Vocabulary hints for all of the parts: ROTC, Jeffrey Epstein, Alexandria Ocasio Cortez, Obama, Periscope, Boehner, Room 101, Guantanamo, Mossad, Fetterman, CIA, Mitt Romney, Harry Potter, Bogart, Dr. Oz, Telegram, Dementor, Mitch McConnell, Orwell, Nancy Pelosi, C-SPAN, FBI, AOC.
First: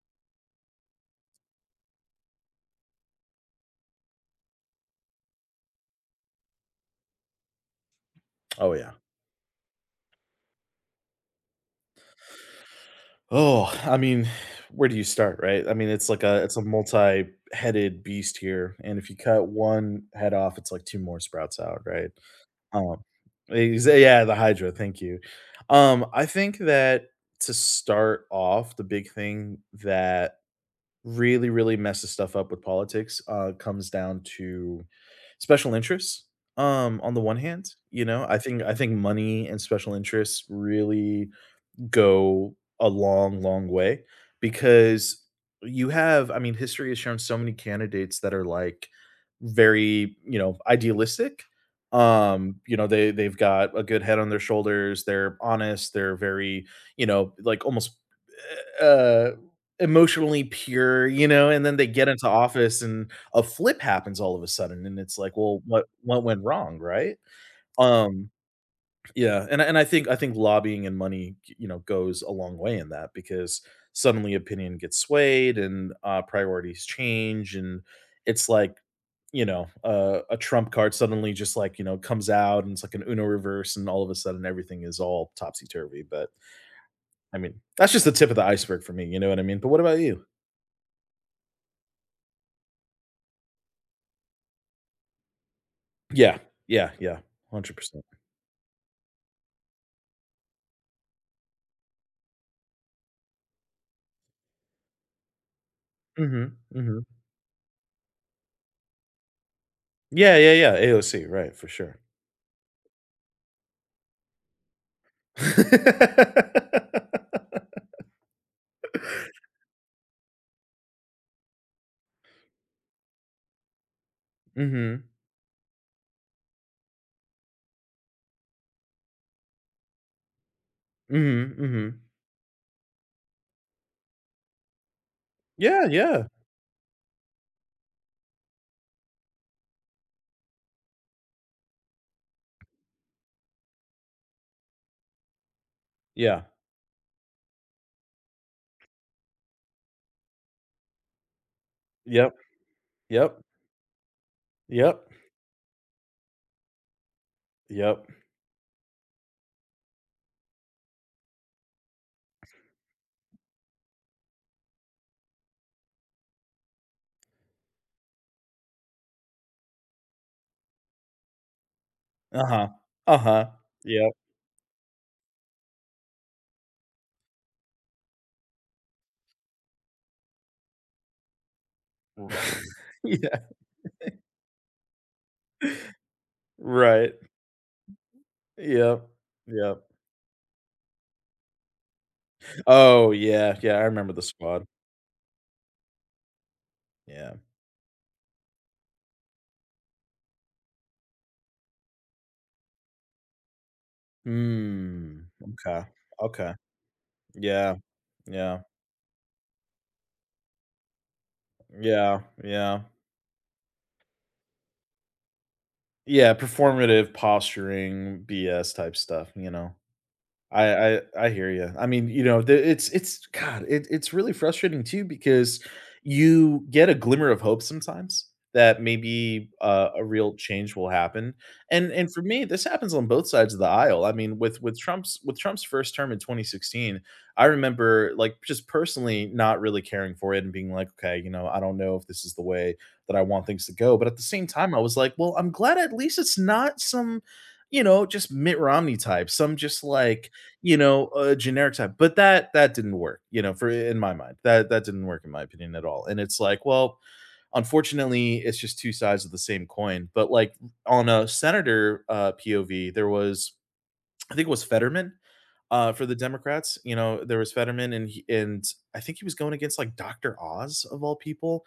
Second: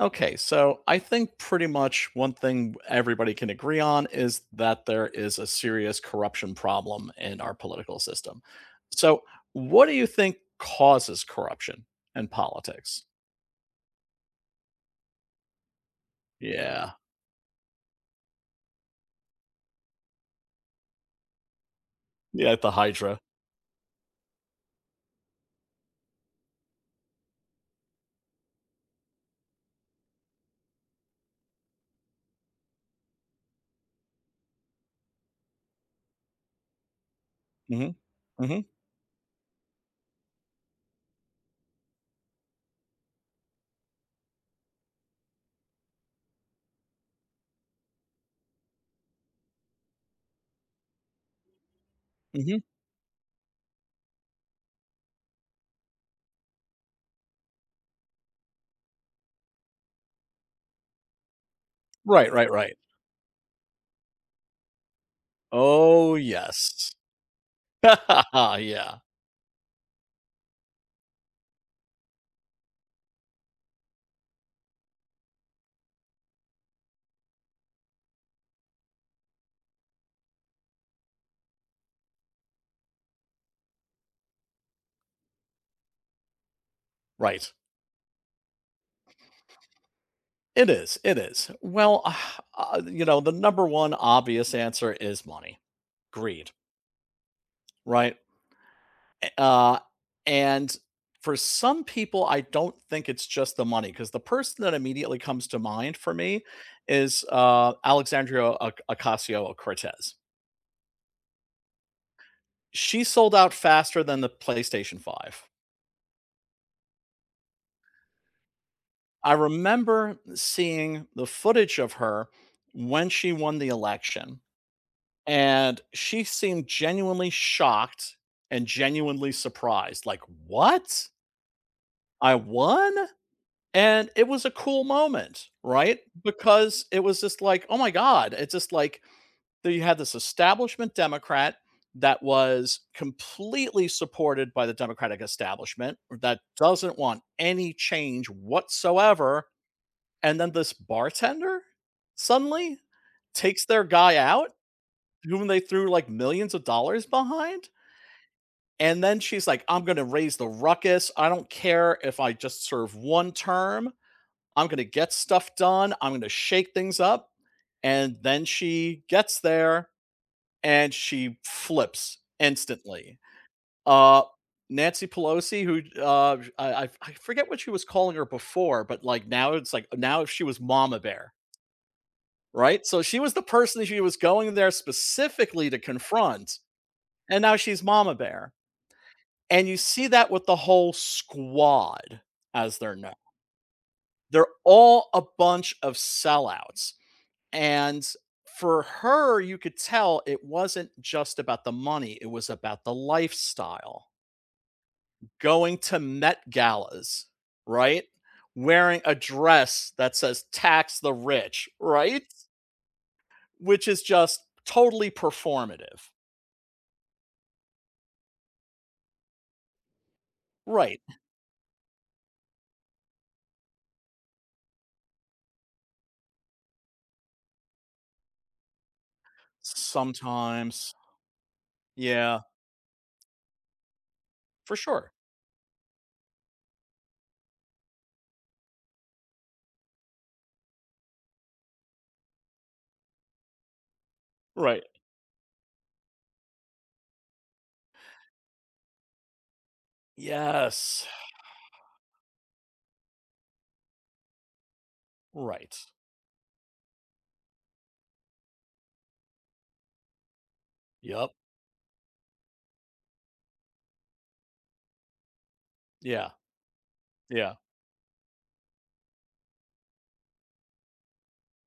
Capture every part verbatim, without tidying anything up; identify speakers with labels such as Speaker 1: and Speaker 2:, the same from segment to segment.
Speaker 1: Okay, so I think pretty much one thing everybody can agree on is that there is a serious corruption problem in our political system.
Speaker 2: Oh, yeah.
Speaker 1: So, what do you think causes corruption in politics?
Speaker 2: Oh, I mean, where do you start, right? I mean, it's like a it's a
Speaker 1: Yeah,
Speaker 2: multi-headed beast here, and if you cut one head off, it's like two more sprouts out, right?
Speaker 1: yeah, the
Speaker 2: Um,
Speaker 1: Hydra.
Speaker 2: exa yeah, the hydra, thank you. Um, I think that to start off, the big thing that really, really messes stuff up with politics, uh, comes down to special interests, um, on the one hand,
Speaker 1: Hmm.
Speaker 2: you know? I
Speaker 1: Hmm.
Speaker 2: think I think money and special interests really go a long, long way because you have I mean, history has shown so many candidates that are, like, very, you know, idealistic. Um,
Speaker 1: Hmm.
Speaker 2: you know, they they've got a good head on their shoulders, they're honest, they're very, you know, like, almost, eh, uh, emotionally pure, you know, and then they get into
Speaker 1: Right, right, right.
Speaker 2: office and a flip happens all of a sudden, and it's like, "Well, what
Speaker 1: Oh,
Speaker 2: what went wrong?"
Speaker 1: yes.
Speaker 2: Right? Um
Speaker 1: Yeah,
Speaker 2: yeah, and I and I think I think lobbying and money, you know, goes a long way in that because suddenly opinion gets swayed and uh, priorities change, and it's like, you know, uh, a trump card suddenly just like you know comes out and it's like an Uno reverse, and all of a sudden everything is all topsy turvy. But I
Speaker 1: right.
Speaker 2: mean, that's just the tip of the iceberg for me. You know what I mean? But what about you?
Speaker 1: It is. It is. Well, uh, you know, the number one obvious answer is money,
Speaker 2: Yeah,
Speaker 1: greed,
Speaker 2: yeah, yeah, hundred percent.
Speaker 1: right? Uh, and for some people, I don't think it's just the money because the person that immediately comes to mind for me
Speaker 2: Hmm. Hmm.
Speaker 1: is uh, Alexandria Ocasio Cortez.
Speaker 2: Yeah, yeah, yeah. A O C, right, for sure.
Speaker 1: She sold out faster than the PlayStation five. I remember seeing the footage of her when she won the election,
Speaker 2: Hmm.
Speaker 1: and she seemed genuinely shocked and genuinely surprised. Like, what?
Speaker 2: Hmm. Hmm.
Speaker 1: I won? And it was a cool moment,
Speaker 2: Yeah,
Speaker 1: right?
Speaker 2: yeah.
Speaker 1: Because it was just like, oh my God. It's just like that you had this establishment Democrat that was completely supported by the Democratic establishment that
Speaker 2: Yeah.
Speaker 1: doesn't want any change whatsoever. And then this bartender
Speaker 2: Yep,
Speaker 1: suddenly
Speaker 2: yep,
Speaker 1: takes their guy out,
Speaker 2: yep,
Speaker 1: whom they threw like millions of dollars behind.
Speaker 2: yep.
Speaker 1: And then she's like, I'm going to raise the ruckus. I don't care if I just serve one term. I'm going to get stuff done. I'm going to shake things up. And then she gets there and she flips
Speaker 2: Uh-huh.
Speaker 1: instantly.
Speaker 2: Uh-huh. Yep.
Speaker 1: Uh, Nancy Pelosi, who uh, I, I I forget what she was calling her before, but like now it's like now she was Mama Bear,
Speaker 2: R
Speaker 1: right? So she was the
Speaker 2: Yeah.
Speaker 1: person she was going there specifically to confront,
Speaker 2: Right.
Speaker 1: and now she's Mama Bear.
Speaker 2: Yep.
Speaker 1: And you
Speaker 2: Yep.
Speaker 1: see that with the whole squad, as they're
Speaker 2: Oh,
Speaker 1: known.
Speaker 2: yeah, yeah, I remember the
Speaker 1: They're
Speaker 2: squad.
Speaker 1: all a bunch of sellouts.
Speaker 2: Yeah.
Speaker 1: And for her, you could tell it wasn't just about the money, it was about the lifestyle.
Speaker 2: Hmm.
Speaker 1: Going
Speaker 2: Okay,
Speaker 1: to Met
Speaker 2: okay.
Speaker 1: galas,
Speaker 2: Yeah,
Speaker 1: right?
Speaker 2: yeah,
Speaker 1: Wearing a dress that says tax the rich,
Speaker 2: yeah,
Speaker 1: right?
Speaker 2: yeah.
Speaker 1: Which is just totally performative.
Speaker 2: Yeah, performative posturing, B S type stuff, you know? I
Speaker 1: Right.
Speaker 2: I I hear you. I mean, you know, the it's it's God, it it's really frustrating too because you get a glimmer of hope sometimes that maybe, uh, a real change will
Speaker 1: Sometimes.
Speaker 2: happen, and and for
Speaker 1: Yeah,
Speaker 2: me, this happens on both sides of the aisle. I mean, with
Speaker 1: for
Speaker 2: with
Speaker 1: sure.
Speaker 2: Trump's with Trump's first term in twenty sixteen, I remember, like, just personally not really caring for it and being like, "Okay, you know, I don't know if this is the way that I want things to go," but at the same time, I
Speaker 1: Right.
Speaker 2: was like, "Well, I'm glad at least it's not some, you know, just Mitt Romney type, some just, like, you
Speaker 1: Yes.
Speaker 2: know, a generic type. But that that didn't work, you know, for in my mind. That that didn't work in my opinion
Speaker 1: Right.
Speaker 2: at all. And it's like, well, unfortunately, it's just two sides of the same coin. But like on a
Speaker 1: Yep.
Speaker 2: senator uh P O V, there was I think it was Fetterman uh for the
Speaker 1: Yeah.
Speaker 2: Democrats, you know, there was
Speaker 1: Yeah.
Speaker 2: Fetterman and he, and I think he was going against like Doctor Oz of all people.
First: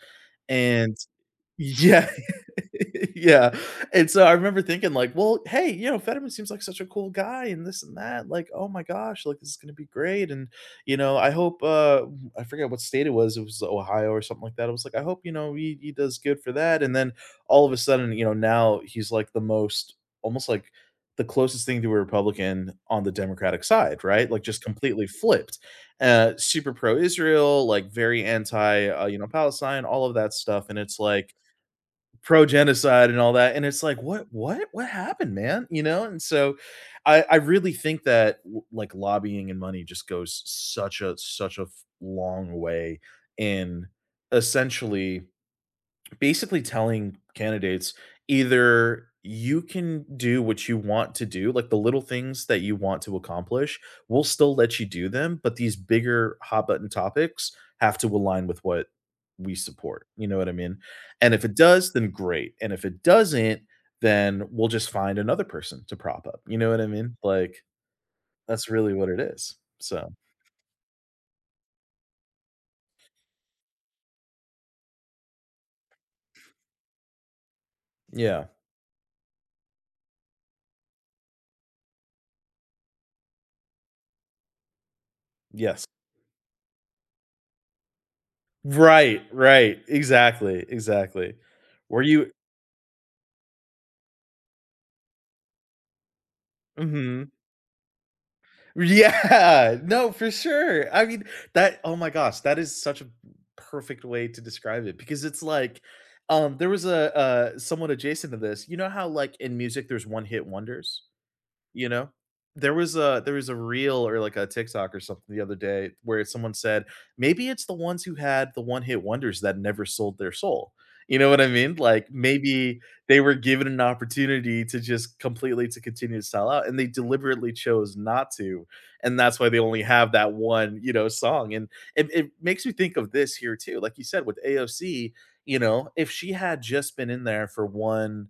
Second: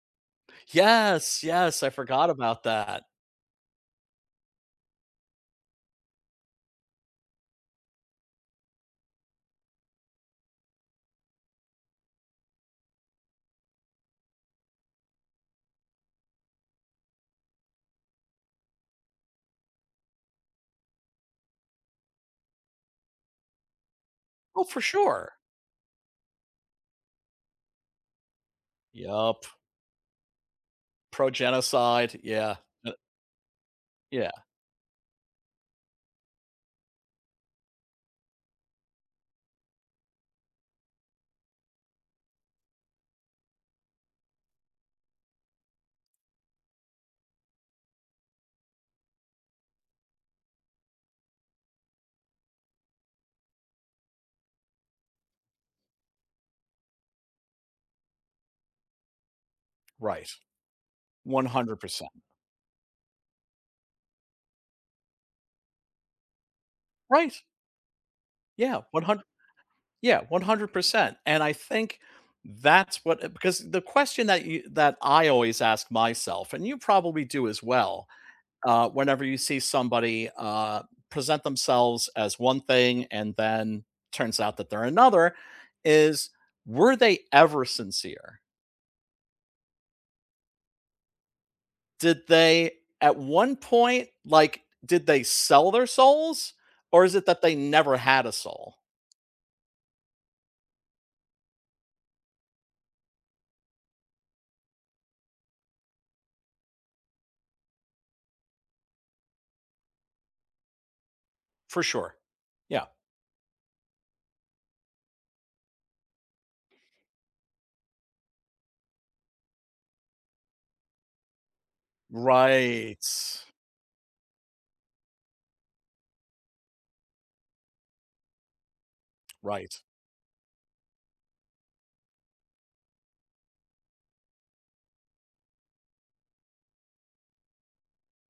Speaker 2: And
Speaker 1: Yes. Yes. I
Speaker 2: yeah.
Speaker 1: forgot about that.
Speaker 2: Yeah, and so I remember thinking like, "Well, hey, you know, Fetterman seems like such a cool guy and this and that, like, oh my gosh, like, this is gonna be great," and, you know, I hope, uh I forget what state it was, it was Ohio or something like that, I was like, "I hope, you know, he he does good for that," and then all of a sudden, you know, now he's like the most almost like the closest thing to a Republican on the Democratic side, right? Like, just
Speaker 1: Oh, for
Speaker 2: completely
Speaker 1: sure.
Speaker 2: flipped. Uh, super pro-Israel, like, very anti, uh, you know,
Speaker 1: Yep.
Speaker 2: Palestine, all of that stuff, and it's
Speaker 1: Pro
Speaker 2: like,
Speaker 1: genocide,
Speaker 2: pro
Speaker 1: yeah, uh,
Speaker 2: genocide and all that, and it's like, what
Speaker 1: yeah,
Speaker 2: what what happened, man, you know and so i i really think that like lobbying and money just goes such a such a f- long way in essentially basically telling candidates, either you can do what you want to do, like the little things that you want to accomplish, we'll still let you do them, but these bigger hot button topics have to align with what we support. You
Speaker 1: right,
Speaker 2: know what I mean? And if it does, then
Speaker 1: one hundred percent.
Speaker 2: great. And if it doesn't, then we'll just find another person to prop up. You know what I mean?
Speaker 1: Right,
Speaker 2: Like, that's
Speaker 1: yeah,
Speaker 2: really what it
Speaker 1: one hundred,
Speaker 2: is. So,
Speaker 1: yeah, one hundred percent, and I think that's what, uh because the question that you that I always ask myself, and you probably do as well,
Speaker 2: yeah.
Speaker 1: uh, whenever you see somebody, uh, present themselves as one thing and then turns out that they're another,
Speaker 2: Yes.
Speaker 1: is were they ever sincere?
Speaker 2: Right, right. Exactly, exactly. Were
Speaker 1: Did
Speaker 2: you.
Speaker 1: they at one point, like, did they sell their souls, or is it
Speaker 2: Mhm.
Speaker 1: that they never had a soul?
Speaker 2: Yeah, no, for sure. I mean, that oh my gosh, that is such a perfect way to describe it because it's like um there was a uh someone adjacent to this. You know how like in music there's one hit wonders?
Speaker 1: For
Speaker 2: You know?
Speaker 1: sure.
Speaker 2: There
Speaker 1: Yeah.
Speaker 2: was a there was a reel or like a TikTok or something the other day where someone said, "Maybe it's the ones who had the one-hit wonders that never sold their soul." You know what I mean? Like, maybe
Speaker 1: Right.
Speaker 2: they were given an opportunity to just completely to continue to sell out, and they deliberately chose not to, and that's why they
Speaker 1: Right.
Speaker 2: only have that one, you know, song, and it it makes me think of this here too, like you said, with A O C, you know, if she had just been in there for one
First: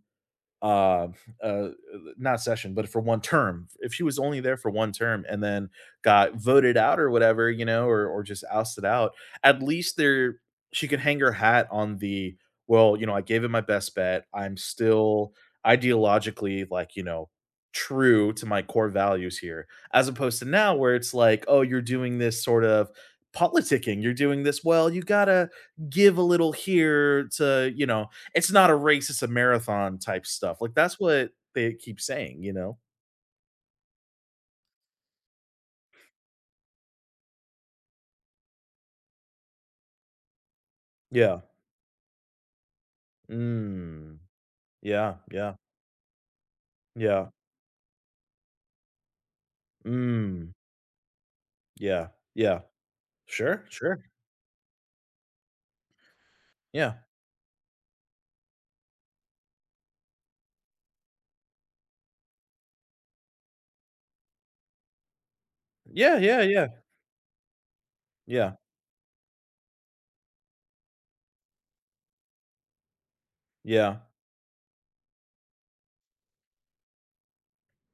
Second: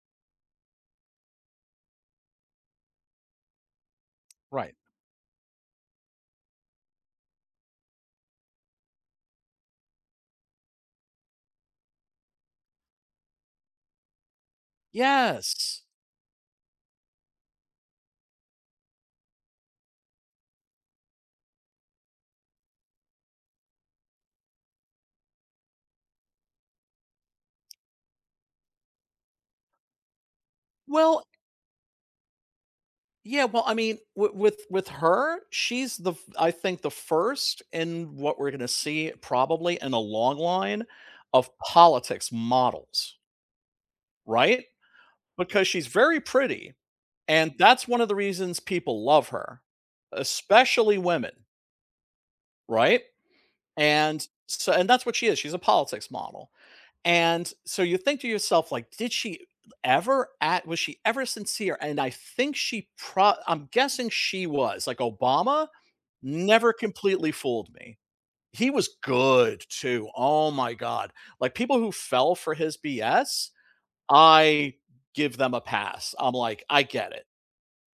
Speaker 2: uh, uh, not session, but for one term. If she was only there for
Speaker 1: Right.
Speaker 2: one term and then got voted out or whatever, you know, or or just ousted out, at least there she could hang her hat on the, well, you know, I gave it my best bet. I'm still
Speaker 1: Yes.
Speaker 2: ideologically like, you know, true to my core values here, as opposed to now where it's like, oh, you're doing this sort of politicking. You're doing this, well, you gotta give a little here to, you know, it's not a race, it's a marathon type stuff. Like, that's
Speaker 1: Well,
Speaker 2: what they keep saying, you know?
Speaker 1: yeah, well, I mean, w- with with her, she's the f- I think the first in what we're going to see probably in a long line
Speaker 2: Yeah.
Speaker 1: of politics models,
Speaker 2: Mm.
Speaker 1: right?
Speaker 2: Yeah, yeah,
Speaker 1: Because she's very pretty.
Speaker 2: yeah.
Speaker 1: And that's one of the reasons people love her,
Speaker 2: Mm.
Speaker 1: especially women,
Speaker 2: Yeah, yeah.
Speaker 1: right?
Speaker 2: Sure, sure.
Speaker 1: And so and that's what she is. She's a politics model.
Speaker 2: Yeah.
Speaker 1: And so you think to yourself, like, did she ever at was she ever sincere? And I think she pro I'm guessing she was. Like, Obama
Speaker 2: Yeah, yeah, yeah,
Speaker 1: never completely fooled me.
Speaker 2: yeah,
Speaker 1: He was good too. Oh my god. Like, people who fell for his B S,
Speaker 2: yeah.
Speaker 1: I give them a pass. I'm like, I get it.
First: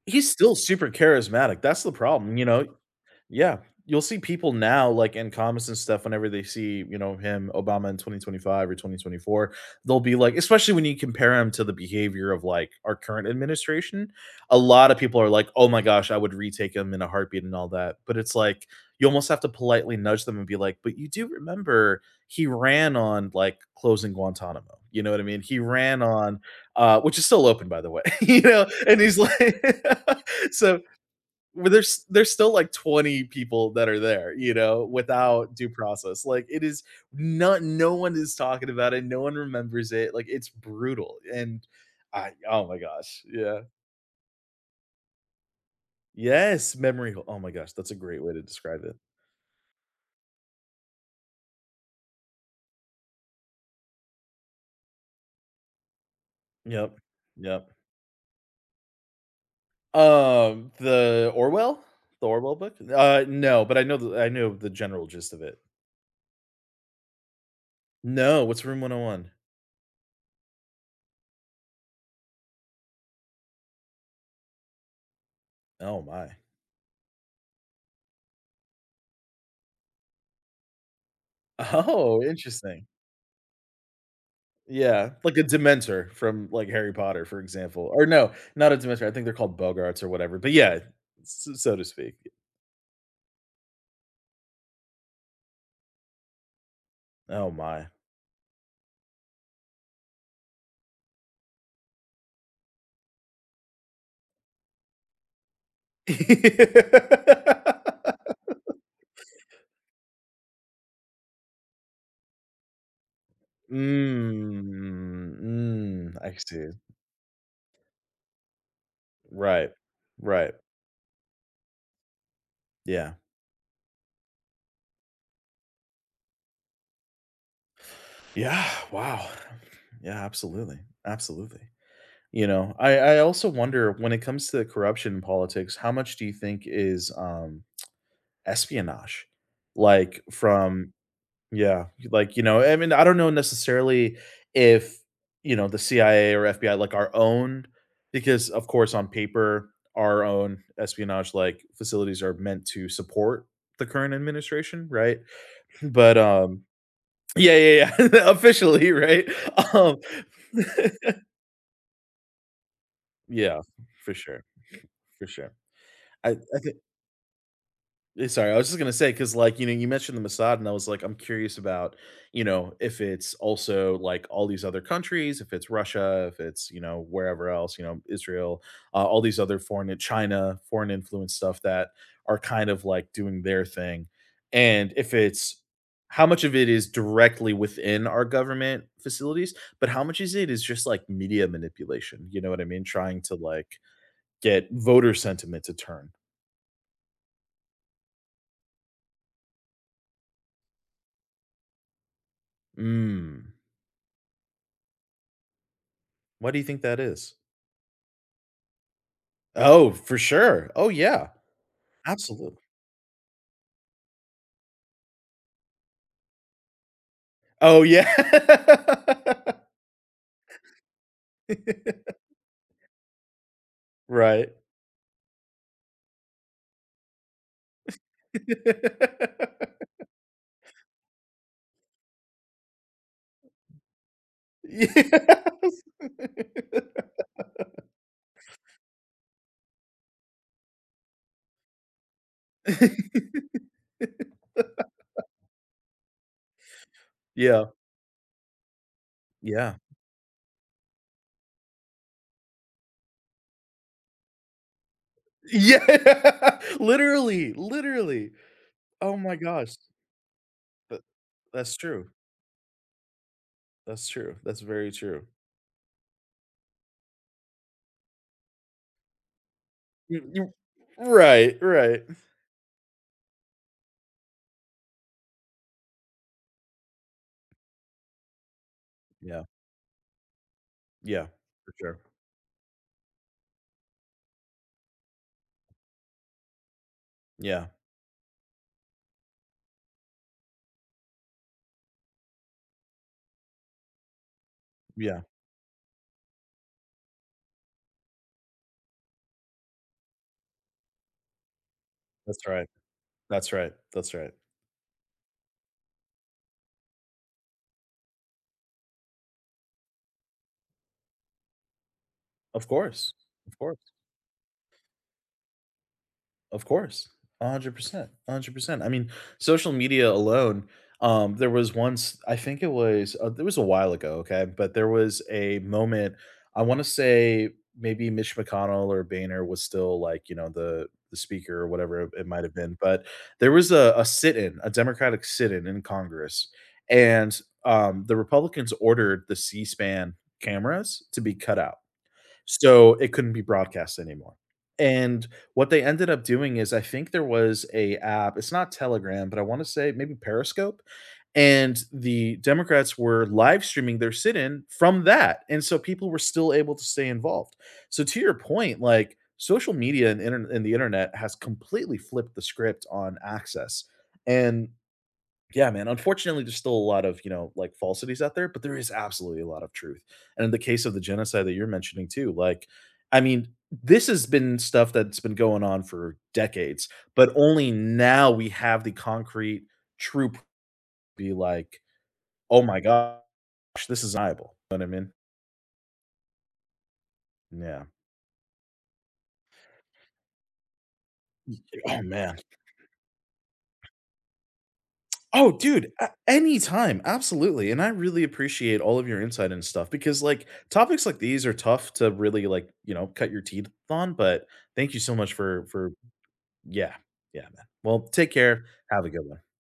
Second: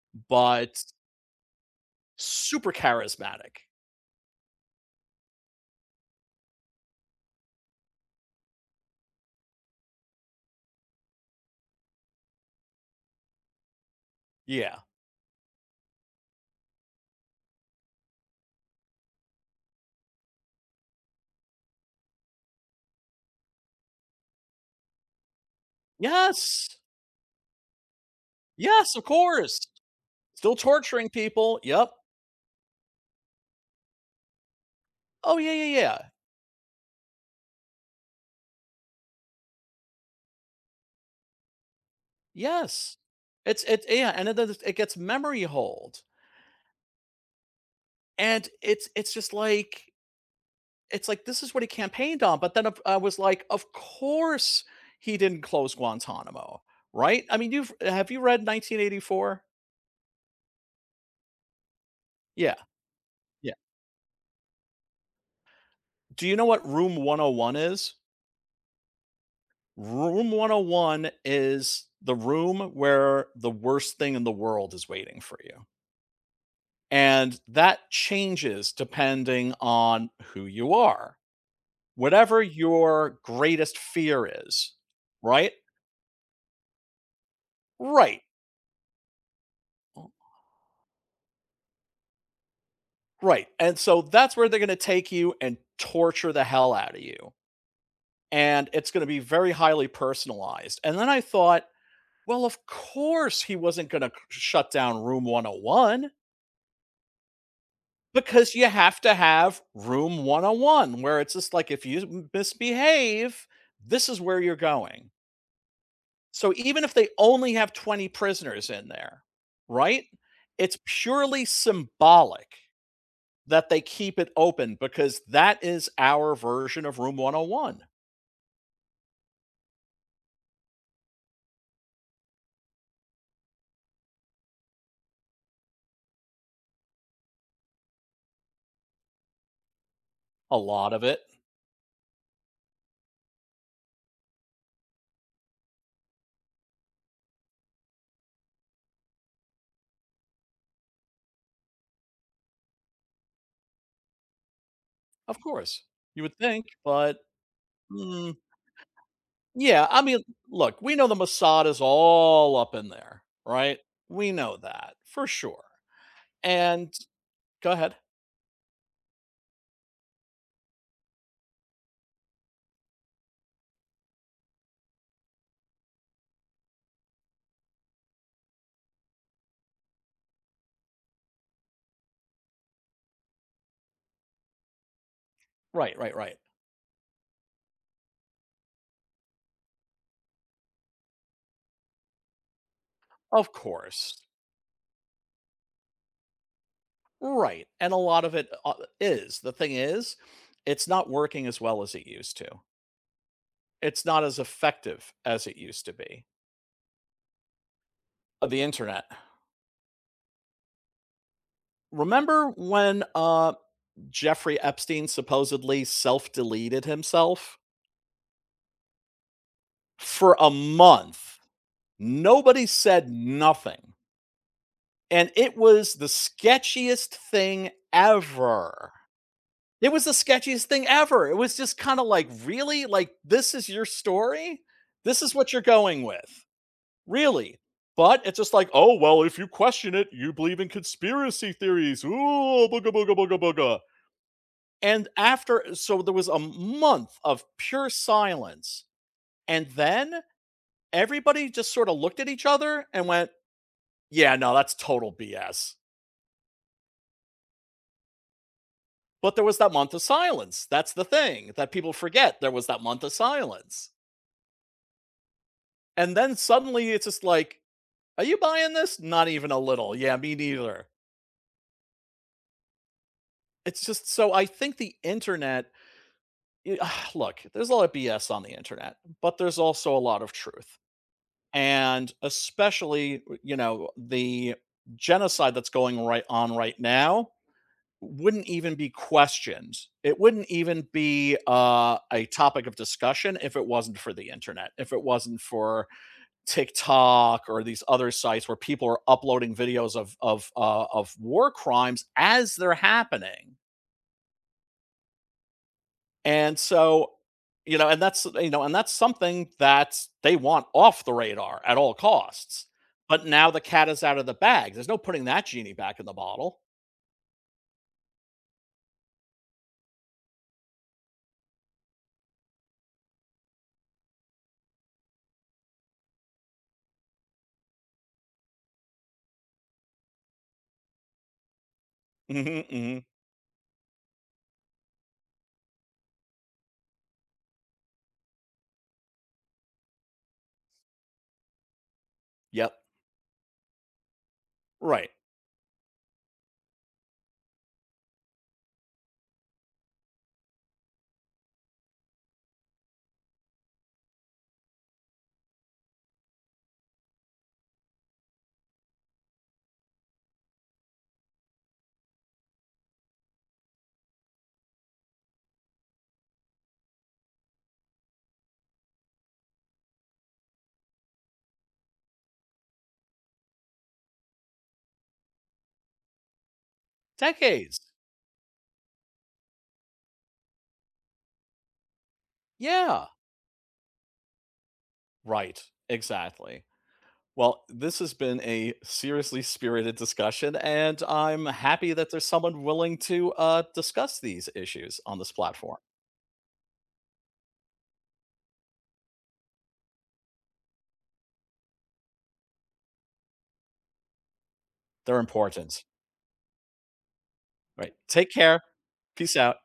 Speaker 2: He's still
Speaker 1: But
Speaker 2: super charismatic, that's the problem, you know?
Speaker 1: Super
Speaker 2: Yeah,
Speaker 1: charismatic.
Speaker 2: you'll see people now, like, in comments and stuff whenever they see, you know, him, Obama in twenty twenty-five or twenty twenty-four, they'll be like especially when you compare him to the behavior of, like, our current administration, a
Speaker 1: Yeah.
Speaker 2: lot of people are like, "Oh my gosh, I would retake him in a heartbeat," and all that, but it's like, you almost have to politely nudge them and be like, "But you do remember he ran on, like, closing Guantanamo." You know what I mean? He ran on,
Speaker 1: Yes.
Speaker 2: uh which is still open, by the way, you know,
Speaker 1: Yes,
Speaker 2: and
Speaker 1: of
Speaker 2: he's like
Speaker 1: course. Still
Speaker 2: so,
Speaker 1: torturing people.
Speaker 2: well,
Speaker 1: Yep.
Speaker 2: there's there's still like twenty people that are there, you know,
Speaker 1: Oh yeah,
Speaker 2: without due
Speaker 1: yeah, yeah.
Speaker 2: process. Like, it is not, no one is talking about it, no one remembers it. Like, it's brutal. And I. Oh my
Speaker 1: Yes.
Speaker 2: gosh. Yeah.
Speaker 1: It's it, yeah, and it does it gets memory hold.
Speaker 2: Yes, memory hole. Oh my gosh, that's a great way to
Speaker 1: And
Speaker 2: describe
Speaker 1: it's
Speaker 2: it.
Speaker 1: it's just like it's like this is what he campaigned on, but then of- I was like, of course he didn't close Guantanamo,
Speaker 2: Yep.
Speaker 1: right? I mean,
Speaker 2: Yep.
Speaker 1: you've have you read nineteen eighty-four?
Speaker 2: Um, the Orwell? The
Speaker 1: Yeah.
Speaker 2: Orwell book? Uh
Speaker 1: Yeah.
Speaker 2: no, but I know the I know the general gist of it.
Speaker 1: Do you know what room one oh one is?
Speaker 2: No, what's Room one oh one?
Speaker 1: Room one oh one is the room where the worst thing in the world is waiting for you.
Speaker 2: Oh one? Oh my.
Speaker 1: And that changes depending on who you are.
Speaker 2: Oh,
Speaker 1: Whatever
Speaker 2: interesting.
Speaker 1: your greatest fear is,
Speaker 2: Yeah, like a
Speaker 1: right?
Speaker 2: Dementor from, like, Harry Potter, for example, or
Speaker 1: Right.
Speaker 2: no, not a Dementor, I think they're called Bogarts or whatever, but yeah, s so to speak.
Speaker 1: Right. And so that's where they're going to take you and torture the hell out of you.
Speaker 2: Oh my.
Speaker 1: And it's going to be very highly personalized. And then I thought, well, of course he wasn't going to shut down room one oh one, because you have to have room one-on-one where it's just like if you misbehave, this is where you're going.
Speaker 2: Mm, mm, I
Speaker 1: So
Speaker 2: see.
Speaker 1: even if they only have twenty prisoners in there,
Speaker 2: Right,
Speaker 1: right?
Speaker 2: right,
Speaker 1: It's purely symbolic
Speaker 2: yeah.
Speaker 1: that they keep it open because that is our version of Room one oh one.
Speaker 2: Yeah, wow. Yeah, absolutely, absolutely. You know, I I also wonder when it comes to corruption in politics, how much do you think is, um, espionage? Like,
Speaker 1: A
Speaker 2: from.
Speaker 1: lot of it.
Speaker 2: Yeah, like, you know, I mean, I don't know necessarily if, you know, the C I A or F B I, like, our own, because, of course, on paper, our own espionage, like, facilities are meant to support the current administration, right?
Speaker 1: Of course.
Speaker 2: But,
Speaker 1: You would think,
Speaker 2: um,
Speaker 1: but,
Speaker 2: yeah, yeah, yeah,
Speaker 1: mm,
Speaker 2: officially, right?
Speaker 1: yeah,
Speaker 2: Um,
Speaker 1: I mean, look, we know the Mossad is all up in there,
Speaker 2: yeah,
Speaker 1: right?
Speaker 2: for
Speaker 1: We
Speaker 2: sure,
Speaker 1: know that for
Speaker 2: for sure.
Speaker 1: sure.
Speaker 2: I, I think
Speaker 1: And go ahead.
Speaker 2: Eh, sorry, I was just gonna say, say because, like, you know, you mentioned the Mossad, and I was like, I'm curious about, you know, if it's also, like, all these other countries, if it's Russia, if it's, you know, wherever else, you know, Israel, uh, all these other foreign eh, China, foreign influence stuff that are kind of, like, doing their thing, and if it's
Speaker 1: Right, right,
Speaker 2: how
Speaker 1: right.
Speaker 2: much of it is directly within our government facilities, but how much is it is just, like, media manipulation, you know what I mean? Trying to,
Speaker 1: Of
Speaker 2: like,
Speaker 1: course.
Speaker 2: get voter sentiment to turn.
Speaker 1: Right. And a lot of it uh, is. The thing is, it's not working as well as it used to.
Speaker 2: Mm.
Speaker 1: It's not as effective as it used to be.
Speaker 2: Why do you think that is?
Speaker 1: Uh, the internet.
Speaker 2: Oh, for sure. Oh, yeah.
Speaker 1: Remember
Speaker 2: Absolutely.
Speaker 1: when, uh, Jeffrey Epstein supposedly self-deleted himself?
Speaker 2: Oh, yeah.
Speaker 1: For a month, nobody said nothing,
Speaker 2: Right.
Speaker 1: and it was the sketchiest thing ever. It was the sketchiest thing ever. It was just kinda like, "Really? Like, this is your story? This is
Speaker 2: Yeah.
Speaker 1: what you're going with? Really?" But it's just like, "Oh, well, if you question it, you believe in conspiracy theories. Ooh, booga, booga, booga, booga." And after, so there was a month of
Speaker 2: Yeah.
Speaker 1: pure silence. And
Speaker 2: Yeah.
Speaker 1: then everybody just sort of looked at each other and went, yeah, no, that's total B S.
Speaker 2: Yeah. Literally, literally. Oh
Speaker 1: But
Speaker 2: my
Speaker 1: there was that
Speaker 2: gosh.
Speaker 1: month of silence. That's
Speaker 2: That
Speaker 1: the thing that
Speaker 2: that's
Speaker 1: people
Speaker 2: true.
Speaker 1: forget. There was that month of silence.
Speaker 2: That's true. That's very true.
Speaker 1: And then suddenly it's just like, are you buying this? Not even a little. Yeah,
Speaker 2: You
Speaker 1: me
Speaker 2: you
Speaker 1: neither.
Speaker 2: Right, right.
Speaker 1: It's just, so I think the internet, look, there's a lot of B S on the internet, but
Speaker 2: Yeah,
Speaker 1: there's also a lot of truth.
Speaker 2: yeah, for sure.
Speaker 1: And especially, uh, you know, the genocide that's going right on right now
Speaker 2: Yeah,
Speaker 1: wouldn't even be questioned. It wouldn't even be uh, a topic of discussion if it wasn't for the internet, if it
Speaker 2: yeah.
Speaker 1: wasn't for tiktok or these other sites where people are uploading videos of of uh, of war crimes
Speaker 2: That's
Speaker 1: as
Speaker 2: right.
Speaker 1: they're happening.
Speaker 2: That's right. That's right.
Speaker 1: And so, you know, and that's you know, and that's something that they want off the radar at all costs.
Speaker 2: Of course.
Speaker 1: But now
Speaker 2: Of
Speaker 1: the cat
Speaker 2: course.
Speaker 1: is out of the bag. There's no putting that genie back in the bottle.
Speaker 2: Of course. hundred percent, a 100%. I mean, social media alone, um, there was once I think it was, uh, it was a while ago, okay, but there was a moment, I wanna say maybe Mitch McConnell or Boehner was still, like, you know, the the speaker or whatever it it might have
Speaker 1: Mhm.
Speaker 2: been,
Speaker 1: Mhm.
Speaker 2: but there was a a sit-in, a Democratic sit-in in in Congress, and, um, the Republicans ordered the C-SPAN cameras to be cut out.
Speaker 1: Yep.
Speaker 2: So it couldn't be broadcast anymore.
Speaker 1: Right.
Speaker 2: And what they ended up doing is, I think there was a app, it's not Telegram, but I want to say maybe Periscope, and the Democrats were live streaming their sit-in from that, and so people were still able to stay involved. So, to your point, like, social media and interne and the internet has completely flipped the script on access, and yeah, man. Unfortunately, there's still a lot of, you know, like, falsities out there, but there is absolutely a lot of truth. And in the case of the genocide that you're mentioning too, like, I mean, this has been stuff that's been going on for decades, but only
Speaker 1: Decades.
Speaker 2: now we have the concrete true proof to be like, oh my
Speaker 1: Yeah.
Speaker 2: gosh, this is viable. You know what I mean?
Speaker 1: Right. Exactly. Well,
Speaker 2: Yeah.
Speaker 1: this has been a seriously spirited discussion, and I'm
Speaker 2: Y-
Speaker 1: happy
Speaker 2: Oh
Speaker 1: that there's
Speaker 2: man.
Speaker 1: someone willing to uh, discuss these issues on this
Speaker 2: Oh,
Speaker 1: platform.
Speaker 2: dude, a anytime, absolutely, and I really appreciate all of your insight and stuff because, like, topics like these are tough to really, like, you know, cut your teeth on, but thank you so
Speaker 1: They're
Speaker 2: much for
Speaker 1: important.
Speaker 2: for yeah, yeah, man.
Speaker 1: Right.
Speaker 2: Well,
Speaker 1: Take
Speaker 2: take
Speaker 1: care.
Speaker 2: care, have a good
Speaker 1: Peace
Speaker 2: one.
Speaker 1: out.